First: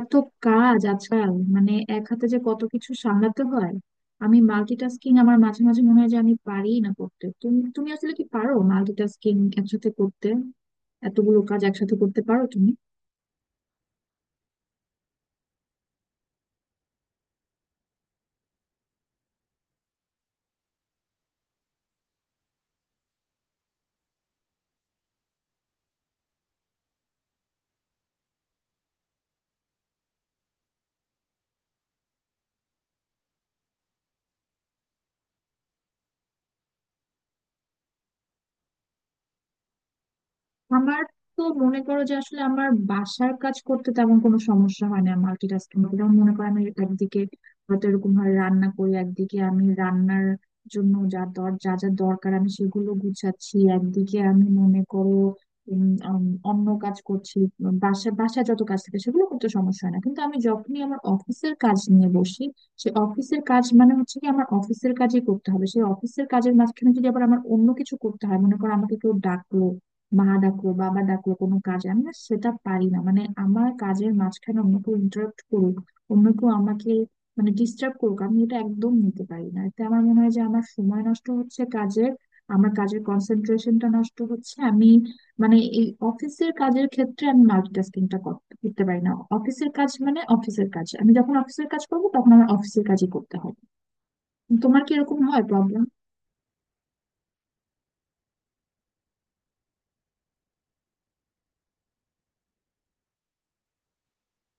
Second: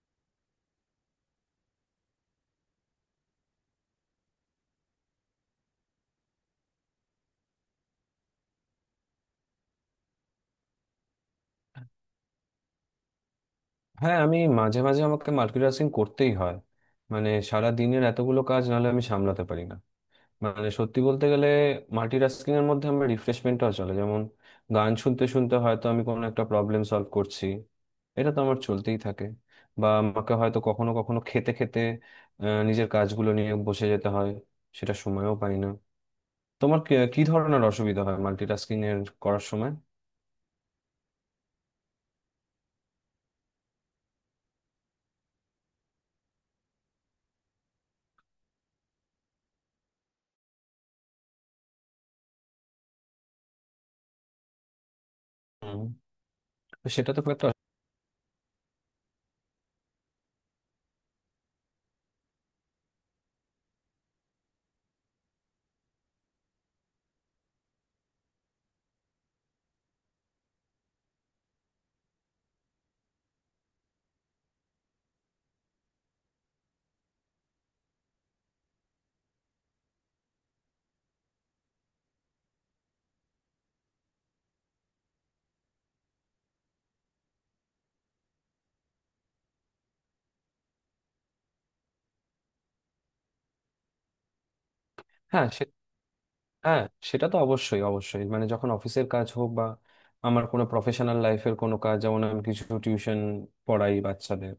এত কাজ আজকাল, মানে এক হাতে যে কত কিছু সামলাতে হয়। আমি মাল্টিটাস্কিং, আমার মাঝে মাঝে মনে হয় যে আমি পারি না করতে। তুমি তুমি আসলে কি পারো মাল্টিটাস্কিং একসাথে করতে? এতগুলো কাজ একসাথে করতে পারো তুমি? হ্যাঁ, আমি মাঝে মাঝে আমাকে মাল্টিটাস্কিং করতেই হয়। মানে সারা দিনের এতগুলো কাজ নাহলে আমি সামলাতে পারি না। মানে সত্যি বলতে গেলে মাল্টিটাস্কিং এর মধ্যে আমার রিফ্রেশমেন্টও চলে, যেমন গান শুনতে শুনতে হয়তো আমি কোনো একটা প্রবলেম সলভ করছি। এটা তো আমার চলতেই থাকে। বা আমাকে হয়তো কখনো কখনো খেতে খেতে নিজের কাজগুলো নিয়ে বসে যেতে হয়। সেটা সময়ও পাই না। তোমার কি কি ধরনের অসুবিধা হয় মাল্টিটাস্কিং এর করার সময়? আমার তো মনে করো যে আসলে আমার বাসার কাজ করতে তেমন কোনো সমস্যা হয় না মাল্টিটাস্কিং করতে। যেমন মনে করো আমি একদিকে হয়তো এরকম হয় রান্না করি, একদিকে আমি রান্নার জন্য যা যা দরকার আমি সেগুলো গুছাচ্ছি, একদিকে আমি মনে করো হুম। উম, আম, অন্য তো কাজ সেটা তো খুব করছি। একটা। বাসা বাসা যত কাজ থাকে সেগুলো করতে সমস্যা হয় না, কিন্তু আমি যখনই আমার অফিসের কাজ নিয়ে বসি, সে অফিসের কাজ মানে হচ্ছে কি আমার অফিসের কাজই করতে হবে। সেই অফিসের কাজের মাঝখানে যদি আবার আমার অন্য কিছু করতে হয়, মনে করো আমাকে কেউ ডাকলো, মা ডাকলো, বাবা ডাকলো কোনো কাজে, আমি না সেটা পারি না। মানে আমার কাজের মাঝখানে অন্য কেউ ইন্টারাপ্ট করুক, অন্য কেউ আমাকে মানে ডিস্টার্ব করুক, আমি এটা একদম নিতে পারি না। এতে আমার মনে হয় যে আমার সময় নষ্ট হচ্ছে কাজের, আমার কাজের কনসেন্ট্রেশনটা নষ্ট হচ্ছে। আমি মানে এই অফিসের কাজের ক্ষেত্রে আমি মাল্টিটাস্কিংটা করতে পারি না। অফিসের কাজ মানে অফিসের কাজ, আমি যখন অফিসের কাজ করবো তখন আমার অফিসের কাজই করতে হবে। তোমার কি এরকম হয় হ্যাঁ। প্রবলেম? হ্যাঁ। সেটা তো অবশ্যই অবশ্যই, মানে যখন অফিসের কাজ হোক বা আমার কোনো প্রফেশনাল লাইফের কোনো কাজ, যেমন আমি কিছু টিউশন পড়াই বাচ্চাদের।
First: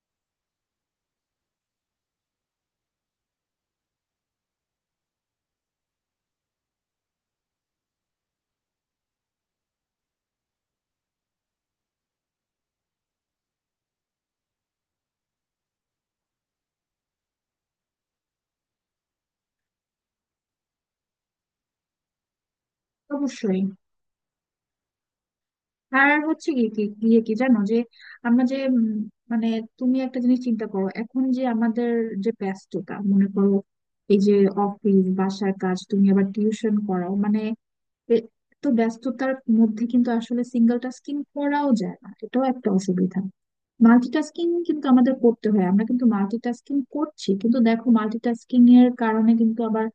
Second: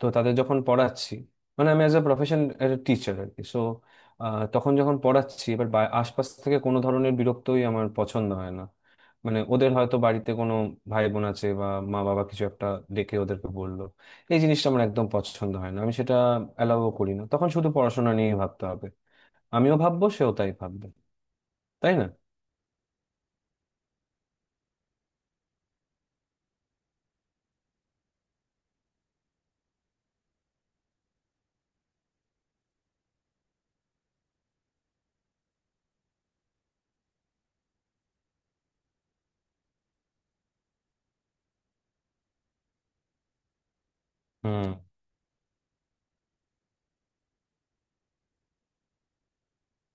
তো তাদের যখন পড়াচ্ছি, মানে আমি অ্যাজ এ প্রফেশন টিচার আর কি, সো তখন যখন পড়াচ্ছি এবার আশপাশ থেকে কোনো ধরনের বিরক্তই আমার পছন্দ হয় না। মানে ওদের হয়তো বাড়িতে কোনো ভাই বোন আছে বা মা বাবা কিছু একটা ডেকে ওদেরকে বললো, এই জিনিসটা আমার একদম পছন্দ হয় না। আমি সেটা অ্যালাউও করি না, তখন শুধু পড়াশোনা নিয়ে ভাবতে হবে। আমিও ভাববো, সেও তাই ভাববে, তাই না? অবশ্যই। আর হচ্ছে কি, কি গিয়ে কি জানো যে আমরা যে মানে, তুমি একটা জিনিস চিন্তা করো এখন, যে আমাদের যে ব্যস্ততা মনে করো, এই যে অফিস, বাসার কাজ, তুমি আবার টিউশন করাও, মানে এ- এত ব্যস্ততার মধ্যে কিন্তু আসলে সিঙ্গেল টাস্কিং করাও যায় না, এটাও একটা অসুবিধা। মাল্টিটাস্কিং হুম। কিন্তু আমাদের করতে হয়, আমরা কিন্তু মাল্টিটাস্কিং করছি। কিন্তু দেখো মাল্টিটাস্কিং এর কারণে কিন্তু আবার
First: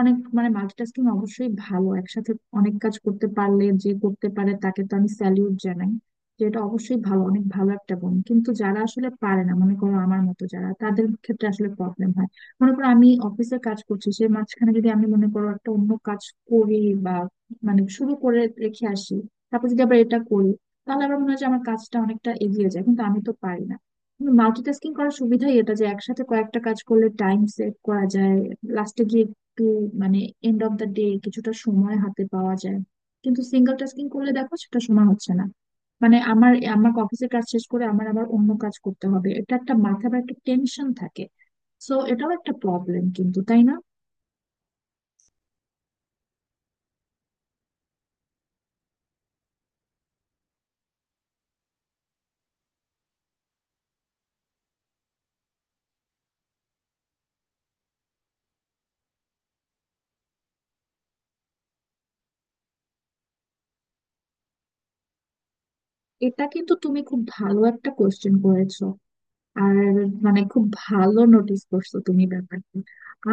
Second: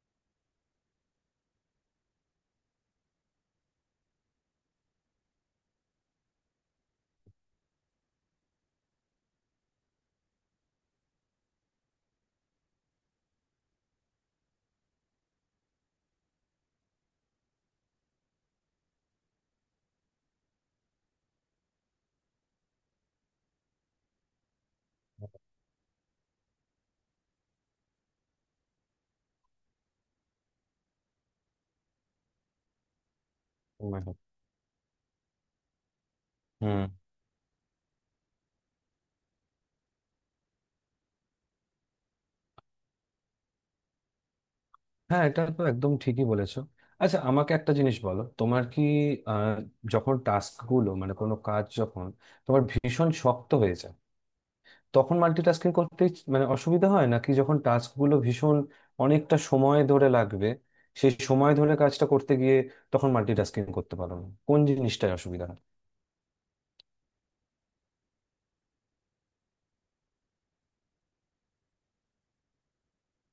অনেক মানে, মাল্টিটাস্কিং অবশ্যই ভালো। একসাথে অনেক কাজ করতে পারলে, যে করতে পারে তাকে তো আমি স্যালিউট জানাই, যে এটা অবশ্যই ভালো, অনেক ভালো একটা গুণ। কিন্তু যারা আসলে পারে না, মনে করো আমার মতো যারা, তাদের ক্ষেত্রে আসলে প্রবলেম হয়। মনে করো আমি অফিসের কাজ করছি, সে মাঝখানে যদি আমি মনে করো একটা অন্য কাজ করি, বা মানে শুরু করে রেখে আসি, তারপর যদি আবার এটা করি, তাহলে আমার মনে হয় যে আমার কাজটা অনেকটা এগিয়ে যায়, কিন্তু আমি তো পারি না। মাল্টিটাস্কিং করার সুবিধাই এটা যে একসাথে কয়েকটা কাজ করলে টাইম সেভ করা যায়, লাস্টে গিয়ে একটু মানে এন্ড অফ দ্য ডে কিছুটা সময় হাতে পাওয়া যায়। কিন্তু সিঙ্গেল মনে টাস্কিং হয়। করলে দেখো সেটা সময় হচ্ছে না। মানে আমার হুম। আমার অফিসের কাজ শেষ করে আমার আবার অন্য কাজ করতে হবে, এটা একটা মাথা বা একটা টেনশন থাকে। সো এটাও একটা প্রবলেম কিন্তু, তাই না? হ্যাঁ, এটা তো একদম ঠিকই বলেছো। আচ্ছা, আমাকে একটা জিনিস বলো, তোমার কি আহ, যখন টাস্ক গুলো, মানে কোনো কাজ যখন তোমার ভীষণ শক্ত হয়ে যায়, তখন মাল্টিটাস্কিং করতে মানে অসুবিধা হয় নাকি যখন টাস্ক গুলো ভীষণ অনেকটা সময় ধরে লাগবে, সেই সময় ধরে কাজটা করতে গিয়ে তখন মাল্টিটাস্কিং করতে পারো না? কোন জিনিসটায় অসুবিধা হয়? এটা কিন্তু তুমি খুব ভালো একটা কোশ্চেন করেছো। আর মানে খুব ভালো নোটিস করছো তুমি ব্যাপারটা।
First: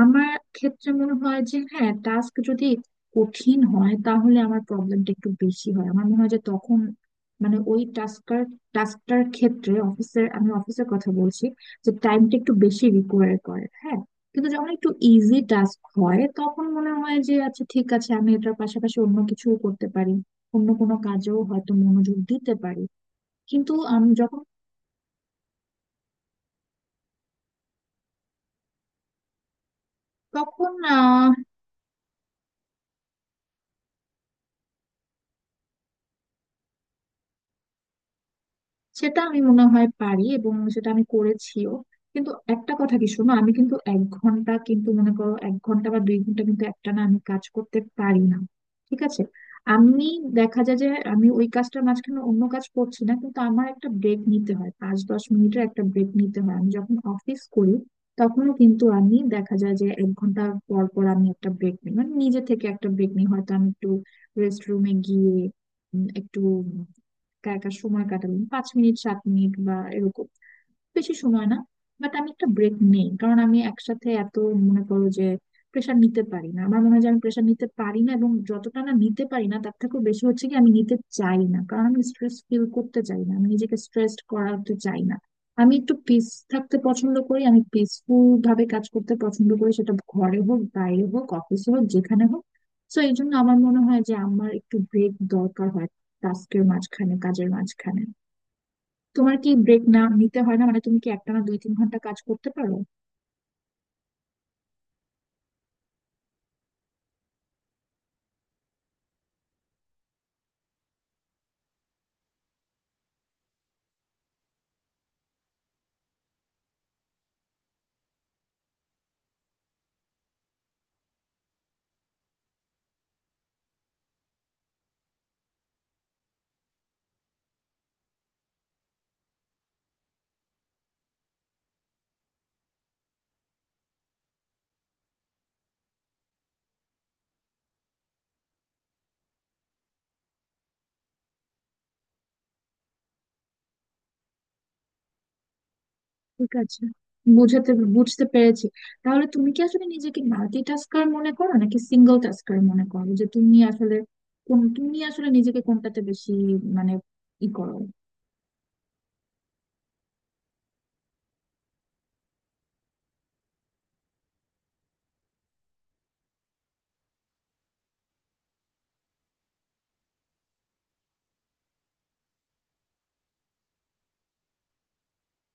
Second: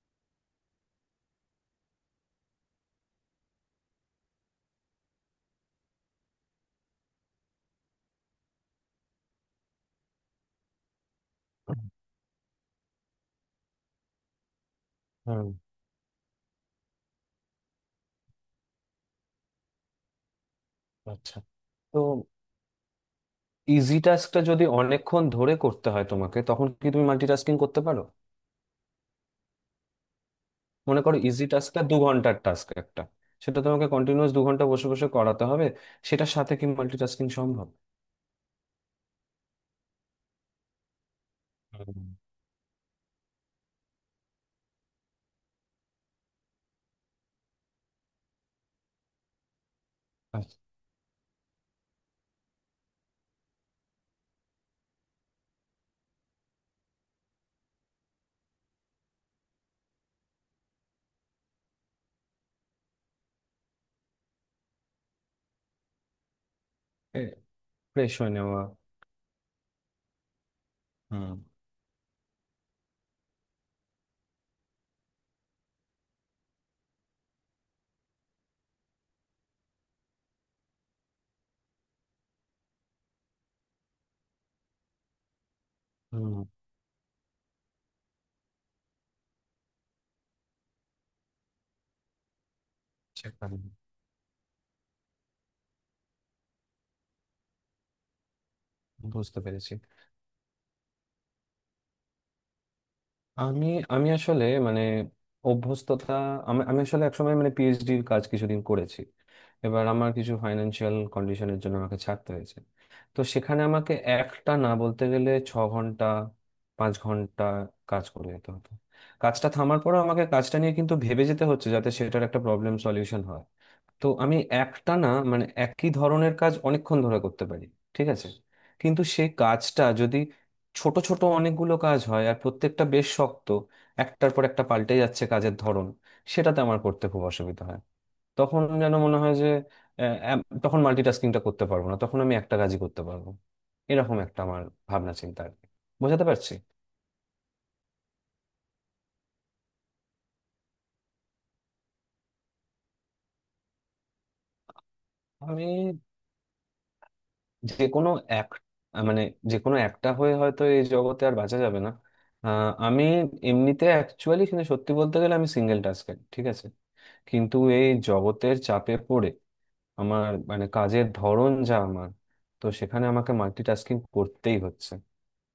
আমার ক্ষেত্রে মনে হয় যে হ্যাঁ, টাস্ক যদি কঠিন হয় তাহলে আমার প্রবলেমটা একটু বেশি হয়। আমার মনে হয় যে তখন মানে ওই টাস্কটার টাস্কটার ক্ষেত্রে, অফিসের, আমি অফিসের কথা বলছি, যে টাইমটা একটু বেশি রিকোয়ার করে, হ্যাঁ। কিন্তু যখন একটু ইজি হুম। টাস্ক হয় তখন মনে হয় যে আচ্ছা ঠিক আছে, আমি এটার পাশাপাশি অন্য কিছুও করতে পারি, অন্য কোনো আচ্ছা। কাজেও হয়তো তো মনোযোগ দিতে পারি। কিন্তু ইজি আমি টাস্কটা যখন যদি অনেকক্ষণ ধরে করতে হয় তোমাকে, তখন কি তুমি মাল্টিটাস্কিং করতে পারো? তখন, মনে করো ইজি টাস্কটা 2 ঘন্টার টাস্ক একটা, সেটা তোমাকে কন্টিনিউয়াস 2 ঘন্টা বসে বসে করাতে হবে, সেটার সাথে কি মাল্টিটাস্কিং সম্ভব? সেটা আমি মনে হয় পারি, এবং সেটা আমি করেছিও। হুম। কিন্তু একটা কথা কি শোনো, আমি কিন্তু 1 ঘন্টা, কিন্তু মনে করো 1 ঘন্টা বা 2 ঘন্টা কিন্তু একটানা আমি কাজ করতে পারি না, ঠিক আছে। আমি দেখা যায় যে আমি ওই কাজটার মাঝখানে অন্য কাজ করছি না, কিন্তু আমার একটা ব্রেক নিতে হয়, 5-10 মিনিটের একটা ব্রেক নিতে হয়। আমি যখন অফিস করি তখনও কিন্তু আমি দেখা যায় যে 1 ঘন্টা পর পর আমি একটা ব্রেক নিই, মানে নিজে থেকে একটা ব্রেক নিই। হয়তো আমি একটু রেস্ট রুমে গিয়ে একটু এ একা একা সময় ফ্রেশ হয়ে কাটালেন, নেওয়া। 5 মিনিট 7 মিনিট বা এরকম, বেশি হুম, সময় না। বাট আমি একটা ব্রেক নেই, কারণ আমি একসাথে এত মনে করো যে প্রেশার নিতে পারি না। আমার মনে হয় যে আমি প্রেশার নিতে পারি না, এবং যতটা না নিতে পারি না তার থেকেও বেশি হচ্ছে কি আমি নিতে চাই না, কারণ আমি স্ট্রেস ফিল করতে চাই না, আমি নিজেকে স্ট্রেসড করাতে চাই না। আমি একটু পিস হুম। থাকতে পছন্দ করি, আমি পিসফুল ভাবে কাজ করতে পছন্দ করি, সেটা ঘরে হোক, বাইরে হোক, অফিসে হোক, যেখানে হোক। তো এই জন্য আমার সেখানে। মনে হয় যে আমার একটু ব্রেক দরকার হয় টাস্কের মাঝখানে, কাজের মাঝখানে। তোমার বুঝতে কি পেরেছি। ব্রেক না নিতে হয় না, মানে তুমি কি একটানা 2-3 ঘন্টা কাজ করতে পারো? আমি আমি আসলে মানে অভ্যস্ততা, আমি আমি আসলে একসময় মানে পিএইচডির কাজ কিছুদিন করেছি। এবার আমার কিছু ফাইন্যান্সিয়াল কন্ডিশনের জন্য আমাকে ছাড়তে হয়েছে। তো সেখানে আমাকে একটা না বলতে গেলে 6 ঘন্টা 5 ঘন্টা কাজ করে যেতে হতো। কাজটা থামার পরেও আমাকে কাজটা নিয়ে কিন্তু ভেবে যেতে হচ্ছে, যাতে সেটার একটা প্রবলেম সলিউশন হয়। তো আমি একটা না মানে একই ধরনের কাজ অনেকক্ষণ ধরে করতে পারি, ঠিক আছে। কিন্তু সেই কাজটা যদি ছোট ছোট অনেকগুলো কাজ হয় আর প্রত্যেকটা বেশ শক্ত, একটার পর একটা পাল্টে যাচ্ছে কাজের ধরন, সেটাতে আমার করতে খুব অসুবিধা হয়। তখন যেন মনে হয় যে তখন মাল্টিটাস্কিংটা করতে পারবো না, তখন আমি একটা কাজই করতে পারবো। এরকম একটা আমার ভাবনা চিন্তা আর কি, বোঝাতে ঠিক পারছি? আছে, বুঝাতে বুঝতে পেরেছি। তাহলে তুমি কি আসলে নিজেকে মাল্টিটাস্কার মনে করো নাকি সিঙ্গেল টাস্কার মনে করো, যে তুমি আসলে কোন, তুমি আসলে নিজেকে আমি কোনটাতে বেশি মানে ই করো? যে কোনো এক মানে যে কোনো একটা হয়ে হয়তো এই জগতে আর বাঁচা যাবে না। আমি এমনিতে অ্যাকচুয়ালি কিন্তু সত্যি বলতে গেলে আমি সিঙ্গেল টাস্কার, ঠিক আছে। কিন্তু এই জগতের চাপে পড়ে আমার মানে কাজের ধরন যা আমার, তো সেখানে আমাকে মাল্টিটাস্কিং করতেই হচ্ছে।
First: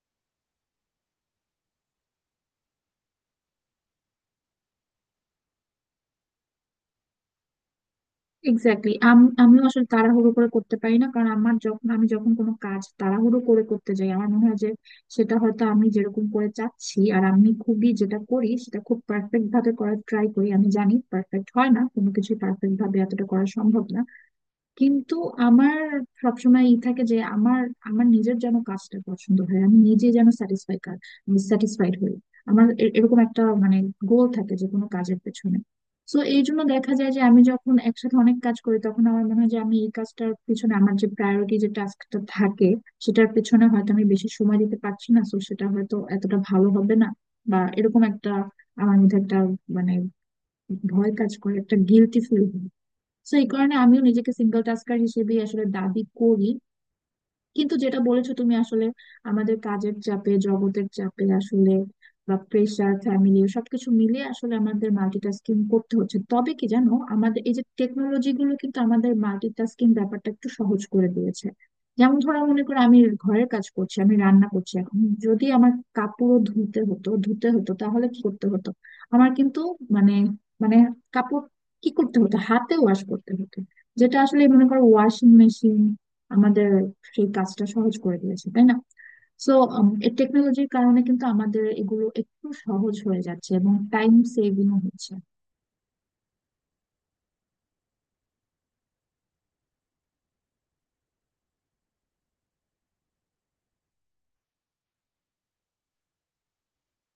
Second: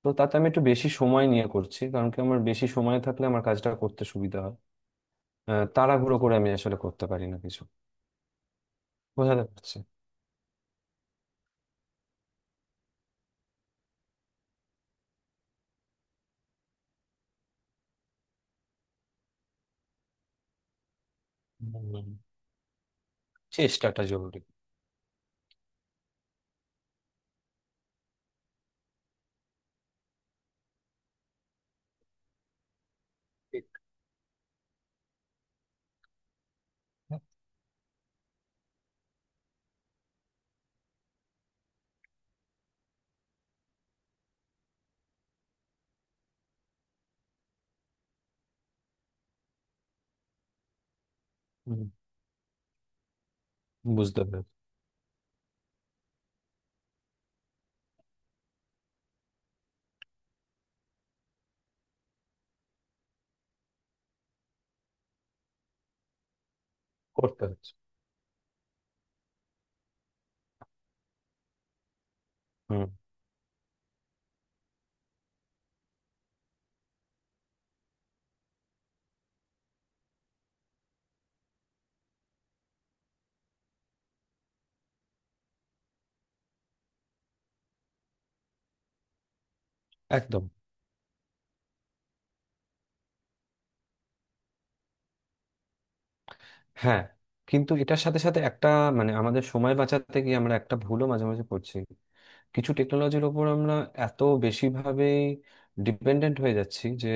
তো তাতে আমি একটু বেশি সময় নিয়ে করছি, কারণ কি আমার বেশি সময় থাকলে আমার কাজটা করতে সুবিধা হয়। তাড়াহুড়ো করে আমি আসলে করতে পারি না কিছু। এক্স্যাক্টলি, আমি বোঝাতে আমিও পারছি। আসলে তাড়াহুড়ো করে করতে পারি না, কারণ আমার যখন, আমি যখন কোনো কাজ তাড়াহুড়ো করে করতে যাই, আমার মনে হয় যে সেটা হয়তো আমি যেরকম করে চাচ্ছি। আর আমি খুবই যেটা করি সেটা খুব পারফেক্ট ভাবে করার ট্রাই করি। আমি জানি পারফেক্ট হয় না হুম। কোনো কিছু, পারফেক্ট ভাবে এতটা করা সম্ভব না, চেষ্টাটা জরুরি। কিন্তু আমার সবসময় ই থাকে যে আমার, আমার নিজের যেন কাজটা পছন্দ হয়, আমি নিজে যেন স্যাটিসফাইড হই। আমার এরকম একটা মানে গোল থাকে যে কোনো কাজের পেছনে। তো এই জন্য দেখা যায় যে আমি যখন একসাথে অনেক কাজ করি তখন আমার মনে হয় যে আমি এই কাজটার পিছনে, আমার যে প্রায়োরিটি যে টাস্কটা থাকে সেটার পেছনে হয়তো আমি বেশি সময় দিতে পারছি না, তো সেটা হয়তো এতটা ভালো হবে না, বা এরকম একটা আমার মধ্যে একটা মানে ভয় কাজ করে, একটা হুম। Guilty feel. তো এই কারণে আমিও বুঝতে নিজেকে পেরেছি। সিঙ্গেল টাস্কার হিসেবে আসলে দাবি করি। কিন্তু যেটা বলেছো তুমি আসলে, আমাদের কাজের চাপে, জগতের চাপে আসলে, বা প্রেশার, ফ্যামিলি সবকিছু মিলিয়ে আসলে আমাদের মাল্টিটাস্কিং করতে হচ্ছে। তবে কি জানো, আমাদের করতে এই যে হচ্ছে। টেকনোলজি গুলো কিন্তু আমাদের মাল্টিটাস্কিং ব্যাপারটা একটু সহজ করে দিয়েছে। যেমন ধরো, মনে করো হুম। আমি ঘরের কাজ করছি, আমি রান্না করছি, এখন যদি আমার কাপড় ধুতে হতো, তাহলে কি করতে হতো? আমার কিন্তু মানে, মানে কাপড়, কি করতে হতো, হাতে ওয়াশ করতে হতো, যেটা আসলে মনে করো ওয়াশিং মেশিন আমাদের সেই কাজটা সহজ করে দিয়েছে, তাই না? সো এই একদম। টেকনোলজির কারণে কিন্তু আমাদের এগুলো একটু সহজ হয়ে যাচ্ছে এবং টাইম সেভিং হচ্ছে। হ্যাঁ। কিন্তু এটার সাথে সাথে একটা মানে আমাদের সময় বাঁচাতে গিয়ে আমরা একটা ভুলও মাঝে মাঝে করছি, কিছু টেকনোলজির ওপর আমরা এত বেশিভাবেই ডিপেন্ডেন্ট হয়ে যাচ্ছি যে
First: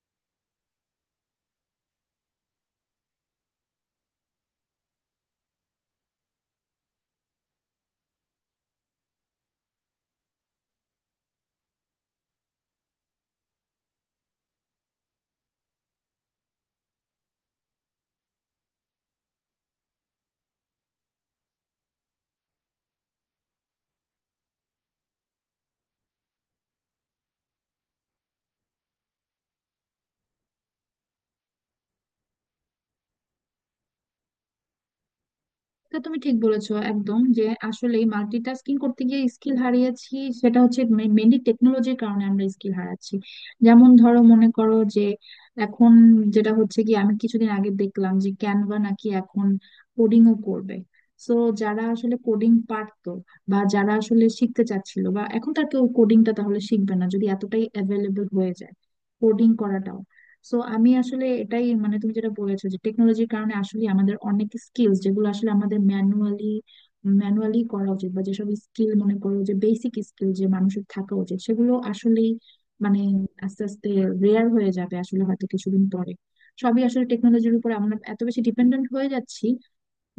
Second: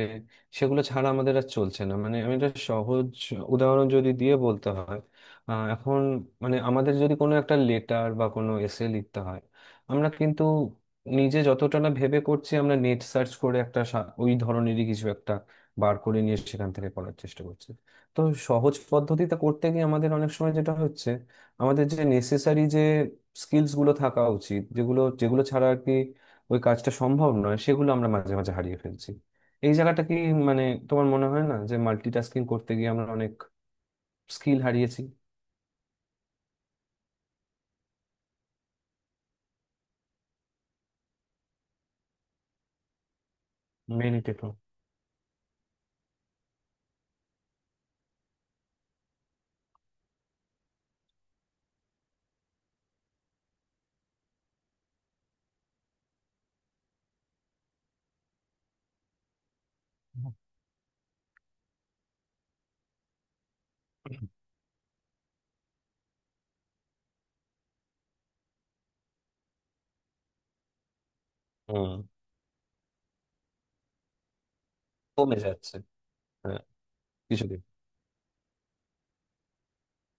সেগুলো ছাড়া আমাদের আর চলছে না। মানে আমি একটা সহজ উদাহরণ যদি দিয়ে বলতে হয়, এখন মানে আমাদের যদি কোনো একটা লেটার বা কোনো এসে লিখতে হয়, আমরা কিন্তু নিজে যতটা না ভেবে করছি, আমরা নেট সার্চ করে একটা ওই ধরনেরই কিছু একটা বার করে নিয়ে সেখান থেকে পড়ার চেষ্টা করছি। তো সহজ পদ্ধতিতে করতে গিয়ে আমাদের অনেক সময় যেটা হচ্ছে, আমাদের যে নেসেসারি যে স্কিলস গুলো থাকা উচিত, যেগুলো যেগুলো ছাড়া আর কি ওই কাজটা সম্ভব নয়, সেগুলো আমরা মাঝে মাঝে হারিয়ে ফেলছি। এই জায়গাটা কি মানে তোমার মনে হয় না যে মাল্টিটাস্কিং করতে গিয়ে আমরা অনেক স্কিল হারিয়েছি? তা তুমি ঠিক বলেছো একদম, যে আসলে মাল্টিটাস্কিং করতে গিয়ে স্কিল হারিয়েছি সেটা হচ্ছে মেনলি টেকনোলজির কারণে আমরা স্কিল হারাচ্ছি। যেমন মেন ধরো, ইট তো। মনে করো যে এখন যেটা হচ্ছে কি, আমি কিছুদিন আগে দেখলাম যে ক্যানভা নাকি এখন কোডিংও করবে। সো যারা আসলে কোডিং পারতো বা যারা আসলে শিখতে চাচ্ছিল, বা এখন তার কেউ কোডিংটা তাহলে শিখবে না যদি এতটাই অ্যাভেলেবল হয়ে যায় কোডিং করাটাও। সো আমি আসলে এটাই মানে, তুমি যেটা বলেছো যে টেকনোলজির কারণে আসলে আমাদের অনেক স্কিলস যেগুলো আসলে আমাদের ম্যানুয়ালি ম্যানুয়ালি করা উচিত, বা যেসব স্কিল মনে করো যে বেসিক স্কিল যে মানুষের থাকা উচিত, সেগুলো হুম। আসলেই মানে আস্তে আস্তে রেয়ার হয়ে যাবে আসলে, কমে হয়তো যাচ্ছে। কিছুদিন পরে। হ্যাঁ। সবই আসলে টেকনোলজির কিছুদিন। উপর আমরা এত বেশি ডিপেন্ডেন্ট হয়ে যাচ্ছি।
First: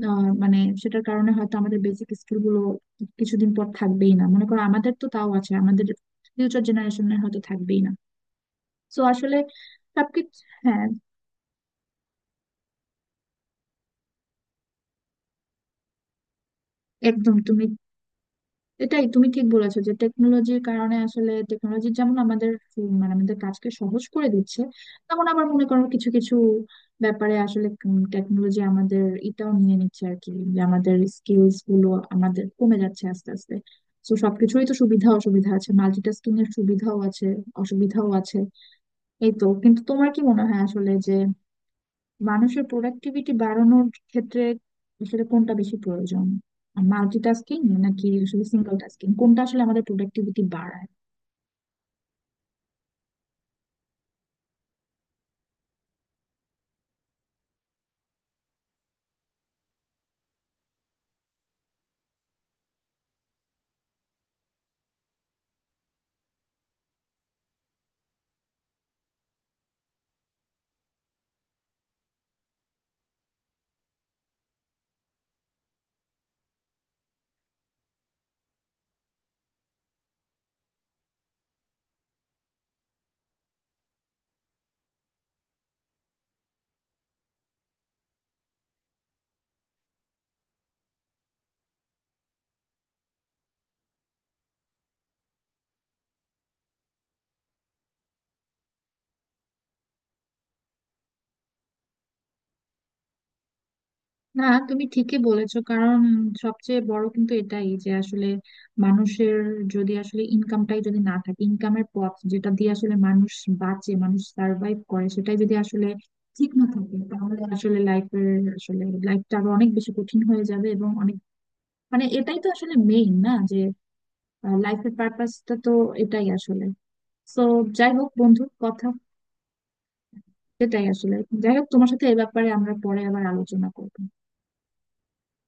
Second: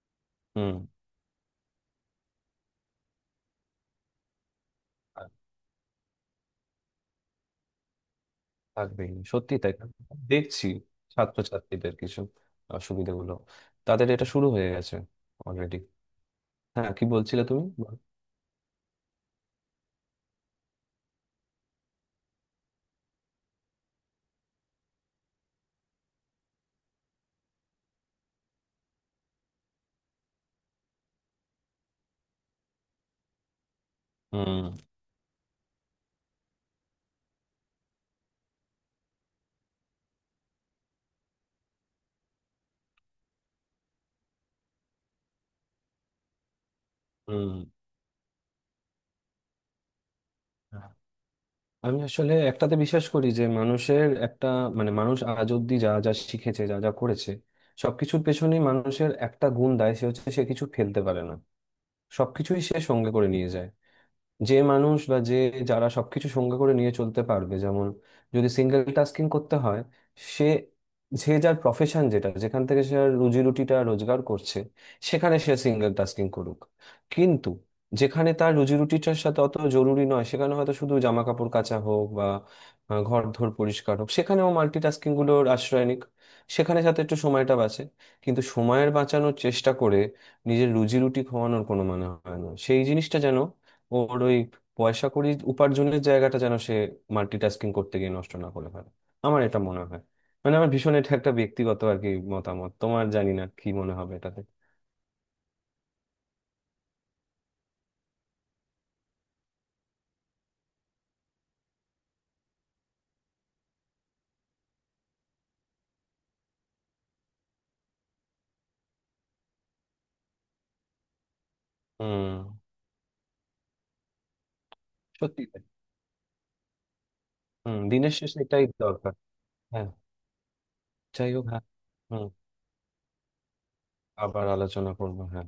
মানে হুম সেটার কারণে হয়তো আমাদের বেসিক স্কিল গুলো কিছুদিন পর থাকবেই না। মনে করো আমাদের তো আর। তাও আছে, আমাদের ফিউচার জেনারেশনের হয়তো থাকবেই না। সো থাকবেই না। আসলে সত্যি তাই। সবকিছু, দেখছি হ্যাঁ। ছাত্রছাত্রীদের কিছু অসুবিধাগুলো, তাদের এটা শুরু হয়ে গেছে অলরেডি। হ্যাঁ, কি একদম বলছিলে তুমি? তুমি, এটাই তুমি ঠিক বলেছো, যে টেকনোলজির কারণে আসলে টেকনোলজি যেমন আমাদের মানে আমাদের কাজকে সহজ করে দিচ্ছে, তেমন আবার মনে করো কিছু কিছু ব্যাপারে আসলে টেকনোলজি আমাদের এটাও নিয়ে নিচ্ছে আর কি, যে আমাদের স্কিলস গুলো আমাদের কমে যাচ্ছে আস্তে আস্তে। তো হুম সবকিছুরই তো সুবিধা অসুবিধা আছে, মাল্টিটাস্কিং এর সুবিধাও আছে, অসুবিধাও আছে, এই তো। কিন্তু তোমার কি মনে হয় আসলে যে মানুষের প্রোডাক্টিভিটি বাড়ানোর ক্ষেত্রে আসলে কোনটা বেশি প্রয়োজন, হুম। মাল্টিটাস্কিং নাকি আসলে সিঙ্গেল টাস্কিং, কোনটা আসলে আমাদের প্রোডাক্টিভিটি বাড়ায়? আমি আসলে একটাতে বিশ্বাস করি, যে মানুষের একটা মানে মানুষ আজ অব্দি যা যা শিখেছে যা যা করেছে সবকিছুর পেছনেই মানুষের একটা গুণ দেয়, সে হচ্ছে সে কিছু ফেলতে পারে না, সবকিছুই সে সঙ্গে করে নিয়ে যায়। যে মানুষ বা যে যারা সবকিছু সঙ্গে করে নিয়ে চলতে পারবে, যেমন যদি সিঙ্গেল টাস্কিং করতে হয়, সে যে যার প্রফেশন যেটা যেখান থেকে সে আর রুজি রুটিটা রোজগার করছে, সেখানে সে সিঙ্গেল টাস্কিং করুক। কিন্তু যেখানে তার রুজি রুটিটার সাথে অত জরুরি নয়, সেখানে হয়তো শুধু জামা কাপড় কাচা হোক বা ঘর ধর পরিষ্কার হোক, সেখানেও মাল্টিটাস্কিং গুলোর আশ্রয় নিক। সেখানে সাথে একটু সময়টা বাঁচে। কিন্তু সময়ের বাঁচানোর চেষ্টা করে নিজের রুজি রুটি খোয়ানোর কোনো মানে হয় না, সেই জিনিসটা যেন, ওর ওই পয়সা কড়ি উপার্জনের জায়গাটা যেন সে মাল্টিটাস্কিং করতে গিয়ে নষ্ট না করে ফেলে, আমার এটা মনে হয়। মানে আমার ভীষণ এটা একটা ব্যক্তিগত আর কি মতামত, তোমার জানি না কি মনে হবে এটাতে। না, তুমি ঠিকই বলেছো, কারণ সবচেয়ে বড় কিন্তু এটাই যে আসলে মানুষের যদি আসলে ইনকামটাই যদি না থাকে, ইনকামের পথ যেটা দিয়ে আসলে মানুষ বাঁচে, মানুষ সার্ভাইভ করে, সেটাই যদি আসলে ঠিক না থাকে তাহলে আসলে লাইফের, আসলে লাইফটা আরো অনেক বেশি কঠিন হয়ে যাবে এবং অনেক মানে হুম, এটাই তো আসলে মেইন না, যে আর লাইফের সত্যি পারপাসটা তাই। তো এটাই আসলে। তো হুম, যাই হোক দিনের শেষে বন্ধু, এটাই কথা দরকার। হ্যাঁ, এটাই আসলে, যাই হোক, যাই হ্যাঁ। হোক, তোমার সাথে এই হুম, ব্যাপারে আমরা পরে আবার আলোচনা করবো। আবার আলোচনা করবো, হ্যাঁ।